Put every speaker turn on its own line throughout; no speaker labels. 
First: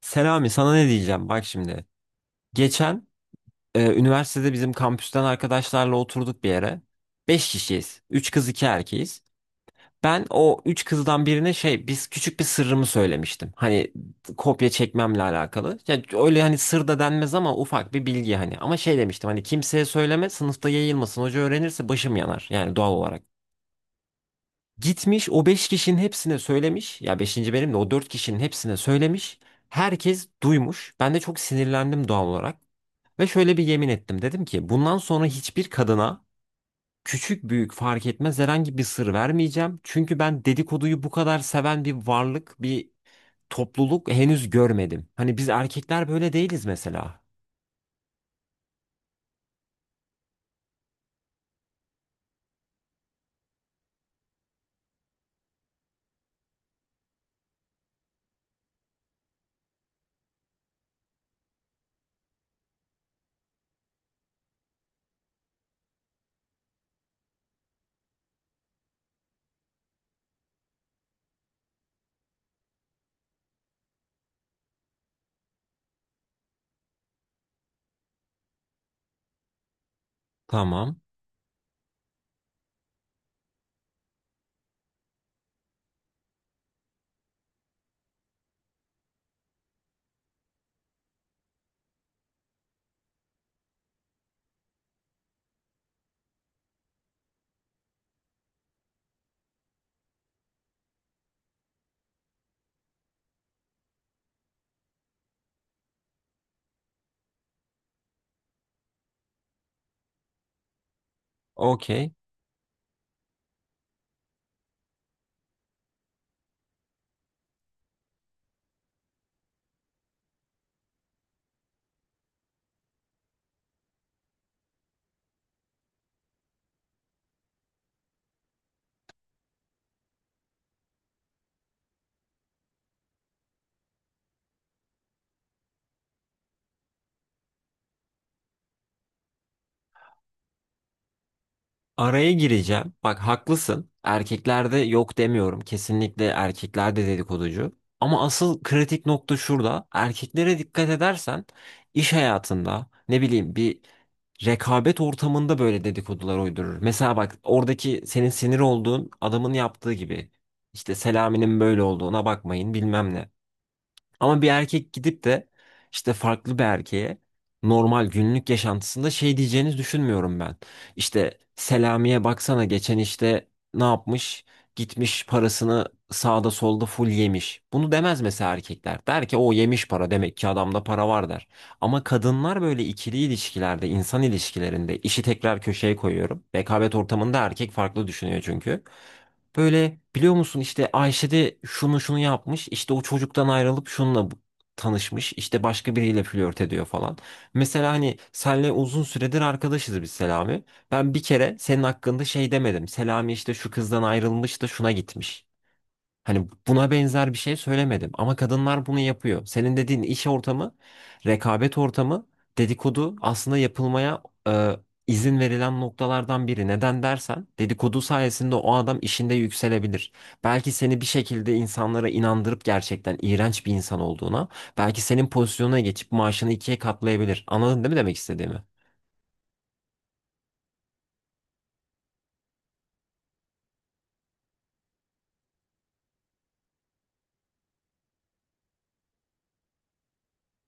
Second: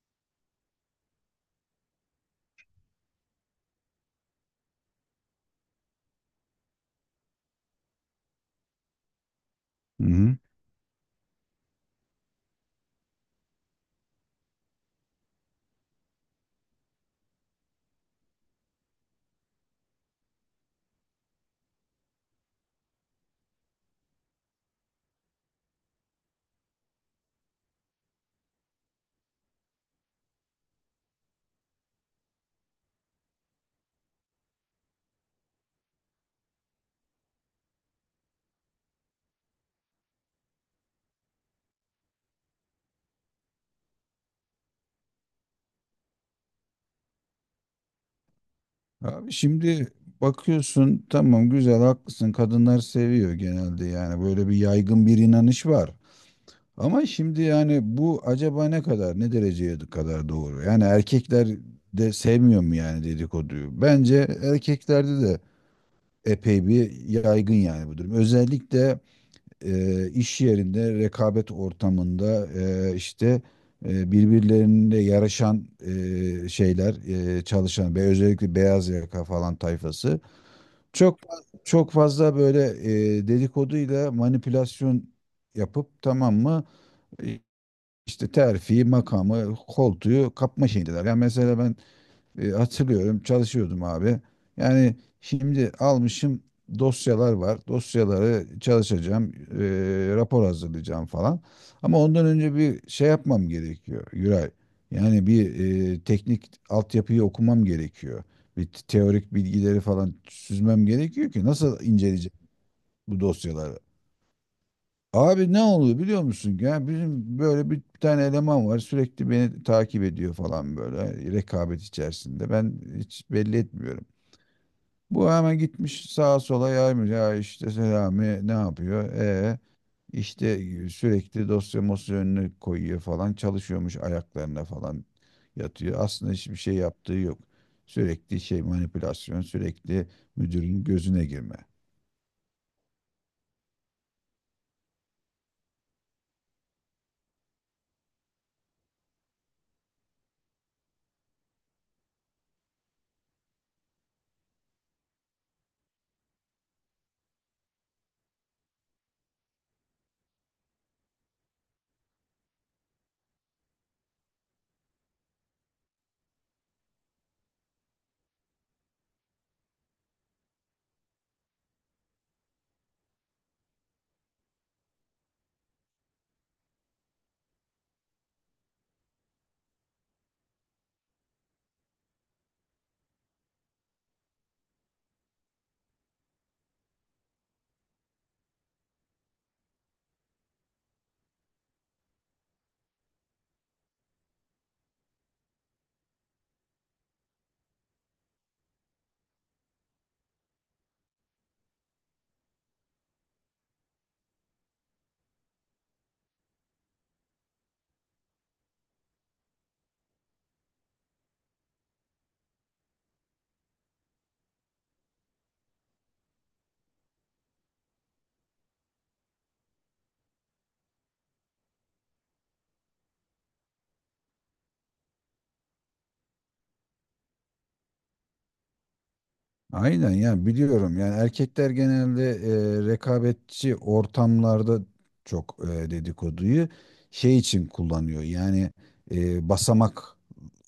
Selami sana ne diyeceğim bak şimdi. Geçen üniversitede bizim kampüsten arkadaşlarla oturduk bir yere. Beş kişiyiz. Üç kız 2 erkeğiz.
Hı
Ben
hı.
o 3 kızdan birine şey biz küçük bir sırrımı söylemiştim. Hani kopya çekmemle alakalı. Ya öyle hani sır da denmez ama ufak bir bilgi hani. Ama şey demiştim hani kimseye söyleme sınıfta yayılmasın. Hoca öğrenirse başım yanar yani doğal olarak. Gitmiş o 5 kişinin hepsine söylemiş. Ya beşinci benim de o 4 kişinin hepsine söylemiş. Herkes duymuş. Ben de çok sinirlendim doğal olarak. Ve şöyle bir yemin ettim. Dedim ki bundan sonra hiçbir kadına küçük büyük fark etmez herhangi bir sır vermeyeceğim. Çünkü ben dedikoduyu bu kadar seven bir varlık, bir topluluk henüz görmedim. Hani biz erkekler böyle değiliz mesela.
Abi şimdi bakıyorsun, tamam, güzel, haklısın, kadınlar seviyor genelde, yani böyle bir yaygın bir inanış var. Ama şimdi yani bu acaba ne kadar, ne dereceye kadar doğru? Yani erkekler de sevmiyor mu yani dedikoduyu? Bence erkeklerde de epey bir yaygın yani bu durum. Özellikle iş yerinde, rekabet ortamında, işte, birbirlerine yarışan şeyler, çalışan ve özellikle beyaz yaka falan tayfası
Tamam.
çok çok fazla böyle dedikoduyla manipülasyon yapıp, tamam mı? e, işte terfiyi, makamı, koltuğu kapma şeyindeler. Yani mesela ben hatırlıyorum, çalışıyordum abi. Yani şimdi almışım, dosyalar var. Dosyaları çalışacağım, rapor hazırlayacağım falan. Ama ondan önce bir şey yapmam gerekiyor Yuray. Yani bir teknik altyapıyı okumam gerekiyor. Bir teorik bilgileri falan süzmem gerekiyor ki nasıl
Okey.
inceleyeceğim bu dosyaları? Abi ne oluyor biliyor musun? Ya bizim böyle bir tane eleman var, sürekli beni takip ediyor falan, böyle rekabet içerisinde. Ben hiç belli etmiyorum. Bu hemen gitmiş sağa sola yaymış. Ya işte Selami ne yapıyor? İşte sürekli dosya mosya önüne koyuyor falan. Çalışıyormuş, ayaklarına falan yatıyor. Aslında hiçbir şey yaptığı yok. Sürekli şey manipülasyon, sürekli müdürün gözüne girme.
Araya gireceğim. Bak haklısın. Erkeklerde yok demiyorum. Kesinlikle erkeklerde dedikoducu. Ama asıl kritik nokta şurada. Erkeklere dikkat edersen iş hayatında ne bileyim bir rekabet ortamında böyle dedikodular uydurur. Mesela bak oradaki senin sinir olduğun adamın yaptığı gibi. İşte Selami'nin böyle olduğuna bakmayın bilmem ne. Ama bir erkek gidip de işte farklı bir erkeğe normal günlük yaşantısında şey diyeceğini düşünmüyorum ben. İşte Selami'ye baksana geçen işte ne yapmış? Gitmiş parasını sağda solda full yemiş. Bunu demez mesela erkekler. Der ki o yemiş para demek ki adamda para var der. Ama kadınlar böyle ikili ilişkilerde, insan ilişkilerinde işi tekrar köşeye koyuyorum. Rekabet ortamında erkek farklı düşünüyor çünkü. Böyle biliyor musun işte Ayşe de şunu şunu yapmış. İşte o çocuktan ayrılıp şununla tanışmış. İşte başka biriyle flört ediyor falan. Mesela hani senle uzun süredir arkadaşız biz Selami. Ben bir kere senin hakkında şey demedim. Selami işte şu kızdan ayrılmış da şuna gitmiş. Hani buna benzer bir şey söylemedim ama kadınlar bunu yapıyor. Senin dediğin iş ortamı, rekabet ortamı, dedikodu aslında yapılmaya e, izin verilen noktalardan biri. Neden dersen dedikodu sayesinde o adam işinde yükselebilir. Belki seni bir şekilde insanlara inandırıp gerçekten iğrenç bir insan olduğuna, belki senin pozisyonuna geçip maaşını ikiye katlayabilir. Anladın değil mi demek istediğimi?
Aynen ya, biliyorum yani. Erkekler genelde rekabetçi ortamlarda çok dedikoduyu şey için kullanıyor, yani basamak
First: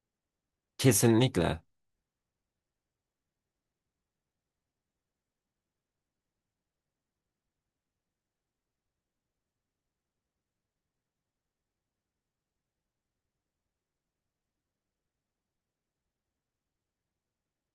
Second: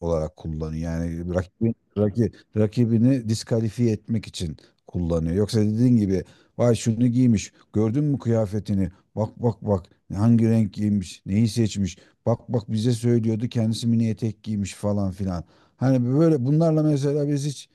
olarak kullanıyor. Yani
Kesinlikle.
rakibini diskalifiye etmek için kullanıyor. Yoksa dediğin gibi, vay şunu giymiş, gördün mü kıyafetini? Bak bak bak, hangi renk giymiş, neyi seçmiş? Bak bak, bize söylüyordu, kendisi mini etek giymiş falan filan. Hani böyle bunlarla mesela biz hiç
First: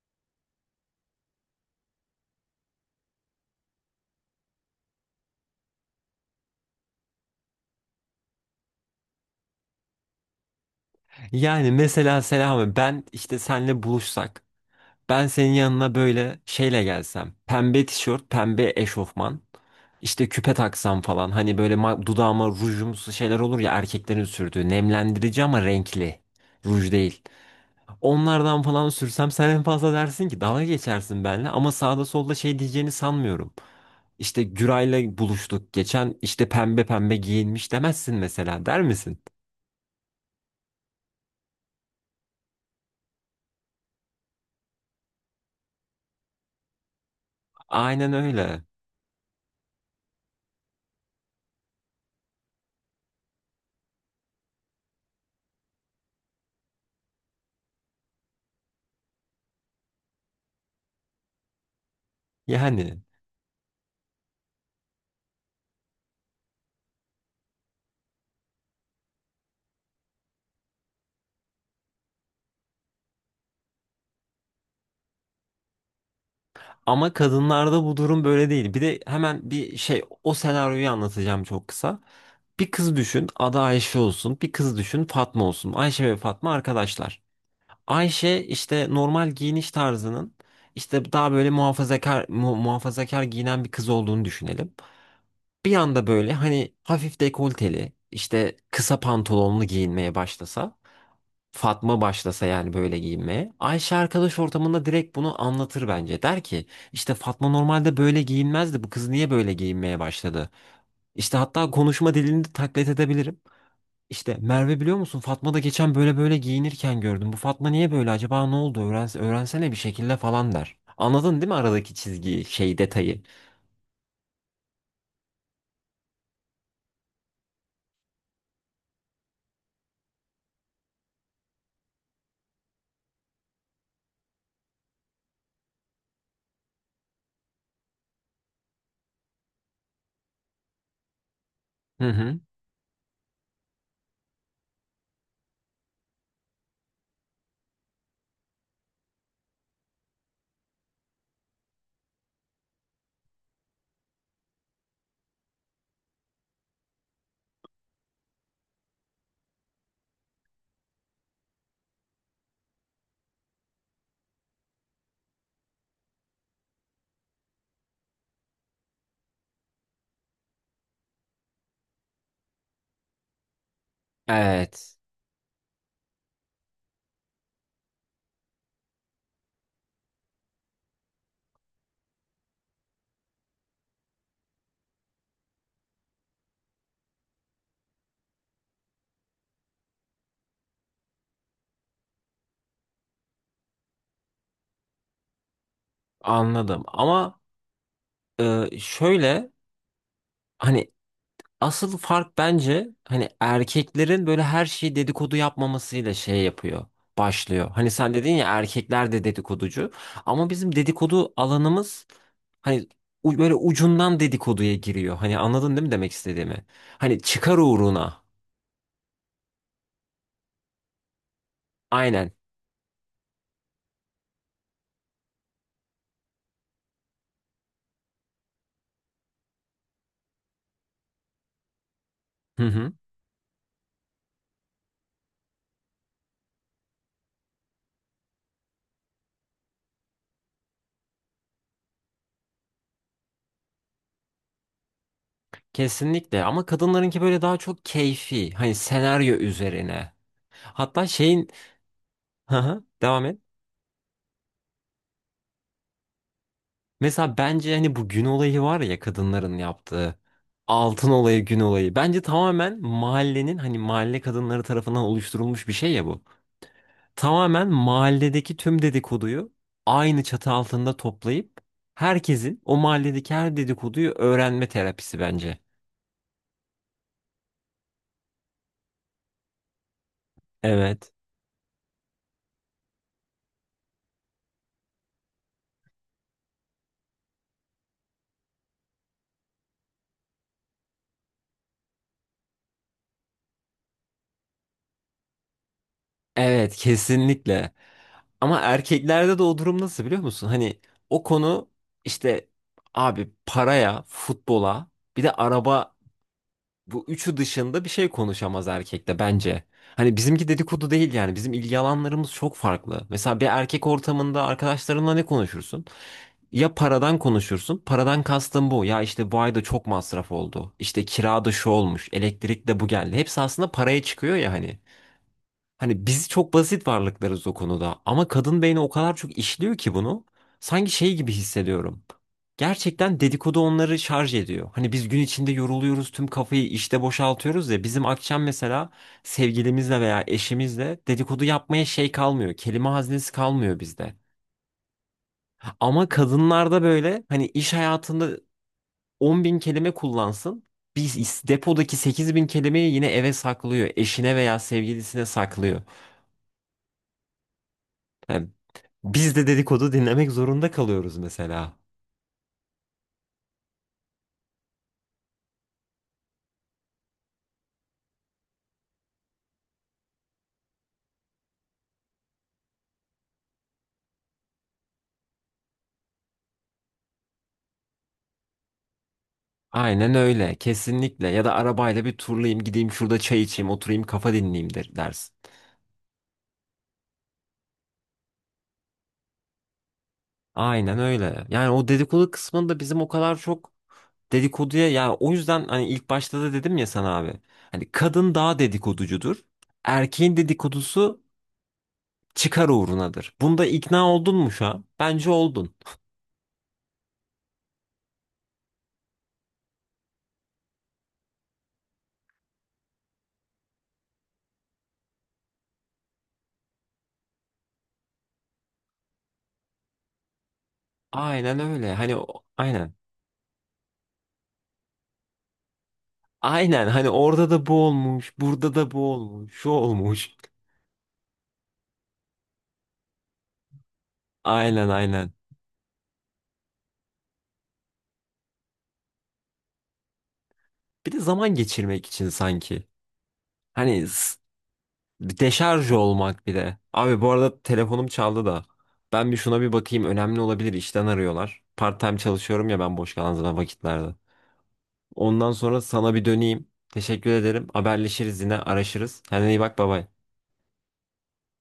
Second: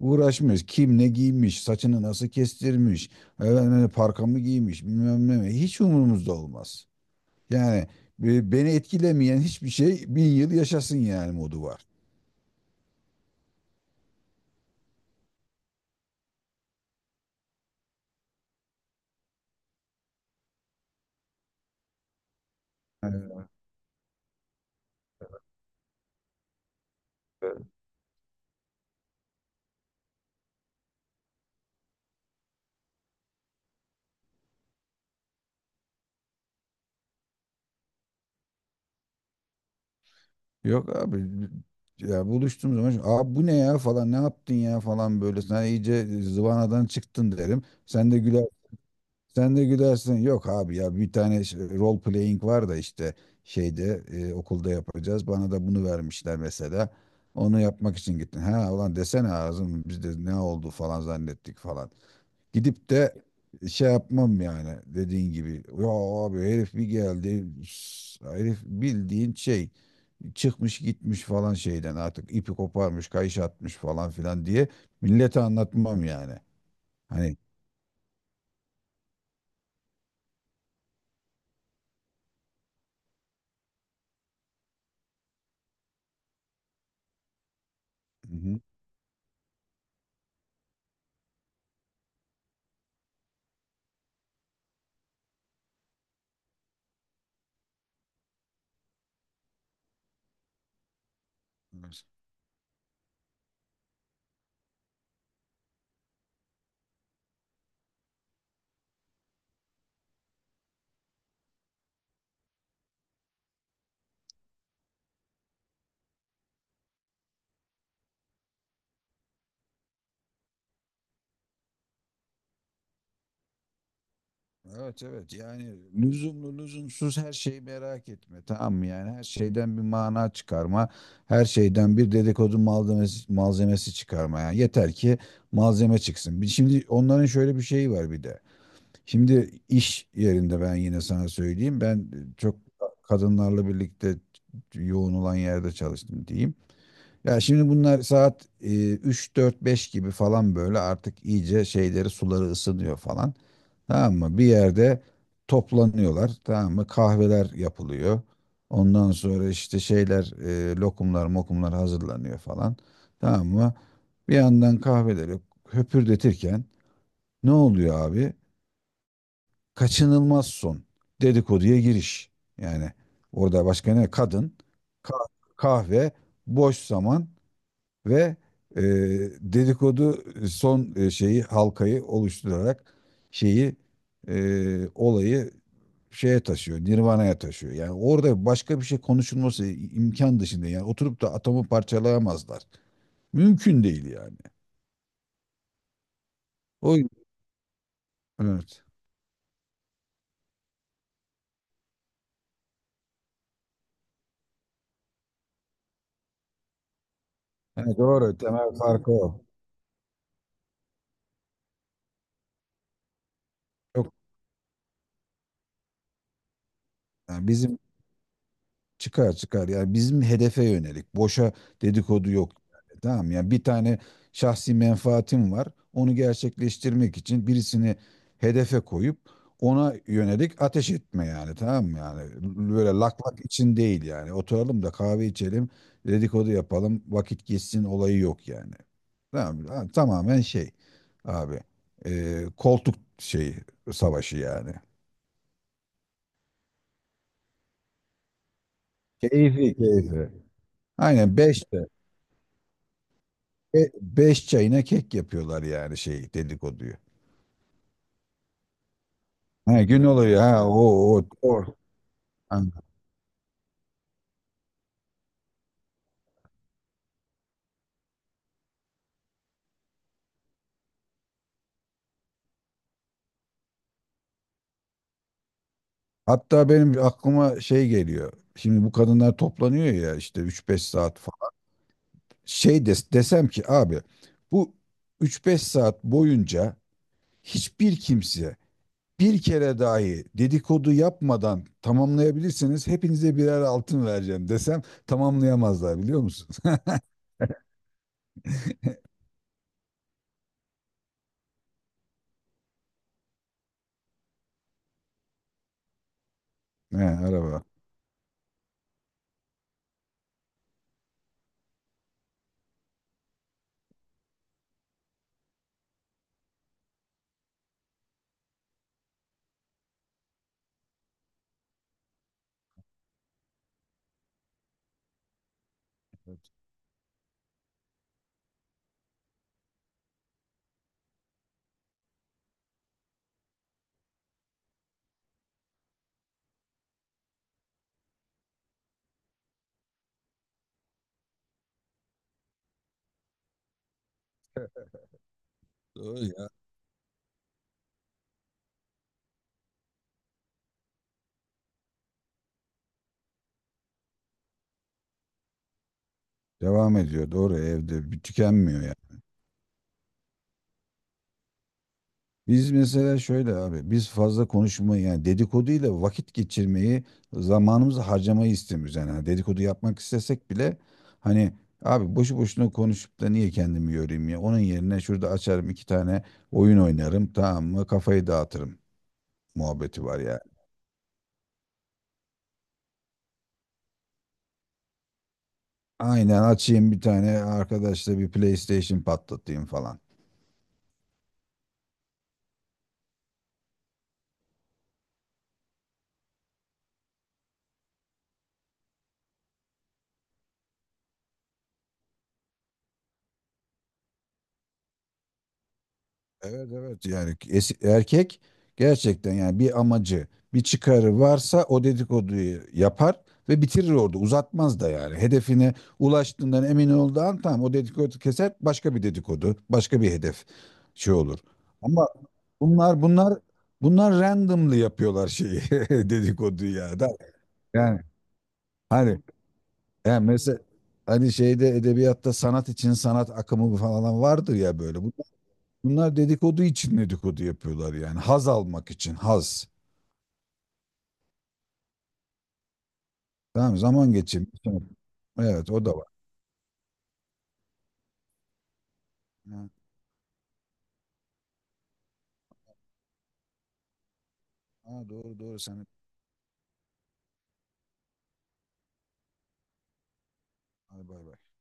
uğraşmıyoruz. Kim ne giymiş, saçını nasıl kestirmiş, efendim, parkamı giymiş, bilmem ne mi? Hiç umurumuzda olmaz. Yani beni etkilemeyen hiçbir şey, bin yıl yaşasın, yani modu
Yani
var.
mesela Selami ben işte senle buluşsak. Ben senin yanına böyle şeyle gelsem. Pembe tişört, pembe eşofman. İşte küpe taksam falan. Hani böyle dudağıma rujumsu şeyler
Evet.
olur ya erkeklerin sürdüğü. Nemlendirici ama renkli. Ruj değil. Onlardan falan sürsem sen en fazla dersin ki dalga geçersin benimle. Ama sağda solda şey diyeceğini sanmıyorum. İşte Güray'la buluştuk geçen işte pembe pembe giyinmiş demezsin mesela, der misin?
Yok abi, ya buluştuğum zaman, abi bu ne ya falan, ne yaptın ya falan, böyle sen iyice zıvanadan çıktın derim.
Aynen öyle.
Sen de gülersin. Yok abi, ya bir tane role playing var da, işte şeyde okulda yapacağız. Bana da bunu vermişler mesela. Onu yapmak için gittin. Ha ulan, desene ağzım, biz de ne oldu falan zannettik falan. Gidip
Yani.
de şey yapmam yani, dediğin gibi. Ya abi herif bir geldi. Herif bildiğin şey çıkmış gitmiş falan, şeyden artık ipi koparmış, kayış atmış falan filan diye millete anlatmam yani.
Ama
Hani.
kadınlarda bu durum böyle değil. Bir de hemen bir şey o senaryoyu anlatacağım çok kısa. Bir kız düşün adı Ayşe olsun. Bir kız düşün Fatma olsun. Ayşe ve Fatma arkadaşlar. Ayşe
Hı hı.
işte normal giyiniş tarzının işte daha böyle muhafazakar giyinen bir kız olduğunu düşünelim. Bir anda böyle hani hafif dekolteli işte kısa pantolonlu giyinmeye başlasa. Fatma başlasa yani böyle giyinmeye. Ayşe arkadaş ortamında direkt bunu anlatır bence. Der ki işte Fatma normalde böyle giyinmezdi. Bu kız niye böyle giyinmeye başladı? İşte hatta konuşma dilini de taklit edebilirim. İşte Merve biliyor musun Fatma da geçen böyle böyle giyinirken gördüm. Bu Fatma niye böyle, acaba ne oldu? Öğren, öğrensene bir şekilde falan der. Anladın değil mi aradaki çizgiyi, şey detayı?
Evet evet, yani lüzumlu lüzumsuz her şeyi merak etme, tamam mı? Yani her şeyden bir mana çıkarma, her şeyden bir dedikodu malzemesi çıkarma yani, yeter ki malzeme çıksın. Şimdi onların şöyle bir şeyi var bir de. Şimdi iş yerinde ben yine sana söyleyeyim, ben
Hı hı.
çok kadınlarla birlikte yoğun olan yerde çalıştım diyeyim. Ya şimdi bunlar saat 3 4 5 gibi falan, böyle artık iyice şeyleri, suları ısınıyor falan. Tamam mı? Bir yerde toplanıyorlar. Tamam mı? Kahveler yapılıyor. Ondan sonra işte şeyler, lokumlar mokumlar hazırlanıyor falan. Tamam mı? Bir yandan kahveleri höpürdetirken ne oluyor abi? Kaçınılmaz son. Dedikoduya giriş. Yani orada başka ne? Kadın,
Evet.
kah- kahve, boş zaman ve e, dedikodu son şeyi, halkayı oluşturarak şeyi, olayı şeye taşıyor, Nirvana'ya taşıyor. Yani orada başka bir şey konuşulması imkan dışında, yani oturup da atomu parçalayamazlar. Mümkün değil yani.
Anladım.
O,
Ama
evet.
şöyle, hani asıl fark bence hani erkeklerin böyle her şeyi dedikodu yapmamasıyla şey yapıyor. Başlıyor. Hani
Yani
sen dedin
doğru,
ya
temel
erkekler
farkı
de
o.
dedikoducu. Ama bizim dedikodu alanımız hani böyle
Çok,
ucundan dedikoduya giriyor. Hani anladın değil mi demek istediğimi? Hani
yani
çıkar
bizim.
uğruna.
Çıkar, çıkar. Yani bizim hedefe yönelik. Boşa dedikodu
Aynen.
yok. Yani. Tamam, yani bir tane şahsi menfaatim var. Onu gerçekleştirmek için birisini hedefe koyup ona yönelik ateş etme yani, tamam mı yani?
Hı
Böyle
hı.
lak lak için değil yani, oturalım da kahve içelim, dedikodu yapalım, vakit geçsin olayı yok yani, tamam mı? Ha, tamamen şey abi, koltuk şeyi, savaşı yani.
Kesinlikle. Ama kadınlarınki böyle daha çok keyfi. Hani senaryo
Keyfi,
üzerine.
keyfi,
Hatta
aynen.
şeyin...
Beş.
Hı hı. Devam et.
Beş çayına kek yapıyorlar yani şey, dedikoduyu.
Mesela bence hani bu gün olayı var ya kadınların
Ha, gün
yaptığı.
oluyor, ha, o
Altın
o.
olayı, gün
O.
olayı. Bence
Ha.
tamamen mahallenin hani mahalle kadınları tarafından oluşturulmuş bir şey ya bu. Tamamen mahalledeki tüm dedikoduyu aynı çatı altında toplayıp herkesin o mahalledeki her dedikoduyu öğrenme terapisi bence.
Hatta benim aklıma şey geliyor. Şimdi bu kadınlar toplanıyor ya işte üç beş
Evet.
saat falan. Şey desem ki abi, bu üç beş saat boyunca hiçbir kimse bir kere dahi dedikodu yapmadan tamamlayabilirseniz hepinize birer altın vereceğim desem, tamamlayamazlar biliyor musunuz?
Evet, kesinlikle. Ama erkeklerde de o durum nasıl biliyor musun? Hani o konu işte abi paraya, futbola, bir de araba, bu
He,
üçü
araba.
dışında bir şey konuşamaz erkekte bence. Hani bizimki dedikodu değil yani. Bizim ilgi alanlarımız çok farklı. Mesela bir erkek ortamında arkadaşlarınla ne konuşursun? Ya paradan konuşursun. Paradan kastım bu. Ya işte bu ayda çok masraf oldu. İşte kirada şu olmuş. Elektrik de bu geldi. Hepsi aslında paraya çıkıyor ya hani. Hani biz çok basit varlıklarız o konuda ama kadın beyni o kadar çok işliyor ki bunu sanki şey gibi hissediyorum. Gerçekten dedikodu onları şarj ediyor. Hani biz gün içinde yoruluyoruz, tüm kafayı işte boşaltıyoruz ya bizim akşam mesela sevgilimizle veya eşimizle dedikodu yapmaya şey kalmıyor. Kelime haznesi kalmıyor bizde. Ama
Doğru ya.
kadınlarda böyle hani iş hayatında 10 bin kelime kullansın. Biz depodaki 8 bin kelimeyi yine eve saklıyor. Eşine veya sevgilisine saklıyor.
Devam ediyor, doğru, evde bir
Yani
tükenmiyor.
biz de dedikodu dinlemek zorunda kalıyoruz mesela.
Biz mesela şöyle abi, biz fazla konuşmayı yani dedikoduyla vakit geçirmeyi, zamanımızı harcamayı istemiyoruz yani. Hani dedikodu yapmak istesek bile, hani abi boşu boşuna konuşup da niye kendimi yorayım ya, onun yerine şurada açarım iki tane oyun oynarım, tamam mı, kafayı dağıtırım muhabbeti
Aynen
var yani.
öyle. Kesinlikle. Ya da arabayla bir turlayayım, gideyim şurada çay içeyim, oturayım, kafa dinleyeyim, der, dersin.
Aynen, açayım bir tane arkadaşla bir PlayStation patlatayım falan.
Aynen öyle. Yani o dedikodu kısmında bizim o kadar çok dedikoduya ya o yüzden hani ilk başta da dedim ya sana abi. Hani kadın daha dedikoducudur. Erkeğin dedikodusu çıkar uğrunadır. Bunda ikna oldun mu şu an? Bence oldun.
Evet evet yani, erkek gerçekten yani bir amacı, bir çıkarı varsa o dedikoduyu yapar ve bitirir orada, uzatmaz da yani hedefine ulaştığından emin olduğu an, tamam, o dedikodu keser, başka bir dedikodu, başka bir hedef şey olur.
Aynen öyle.
Ama
Hani o- aynen.
bunlar bunlar bunlar randomly yapıyorlar şeyi, dedikoduyu
Aynen
ya da
hani orada da bu
yani
olmuş, burada da bu
hani,
olmuş, şu
yani
olmuş.
mesela hani şeyde, edebiyatta sanat için sanat akımı falan vardır ya
Aynen
böyle.
aynen.
Bunlar dedikodu için dedikodu yapıyorlar yani. Haz almak için haz.
Bir de zaman geçirmek için sanki.
Tamam mı?
Hani
Zaman geçirmek için. Evet, o
deşarj
da var.
olmak bir de. Abi bu arada telefonum çaldı da. Ben bir şuna
Ha,
bir bakayım önemli olabilir işten arıyorlar. Part time çalışıyorum ya ben boş kalan zaman vakitlerde.
ha, doğru
Ondan
doğru,
sonra
sen
sana bir döneyim. Teşekkür ederim. Haberleşiriz yine araşırız. Kendine iyi bak baba.
hadi bay bay.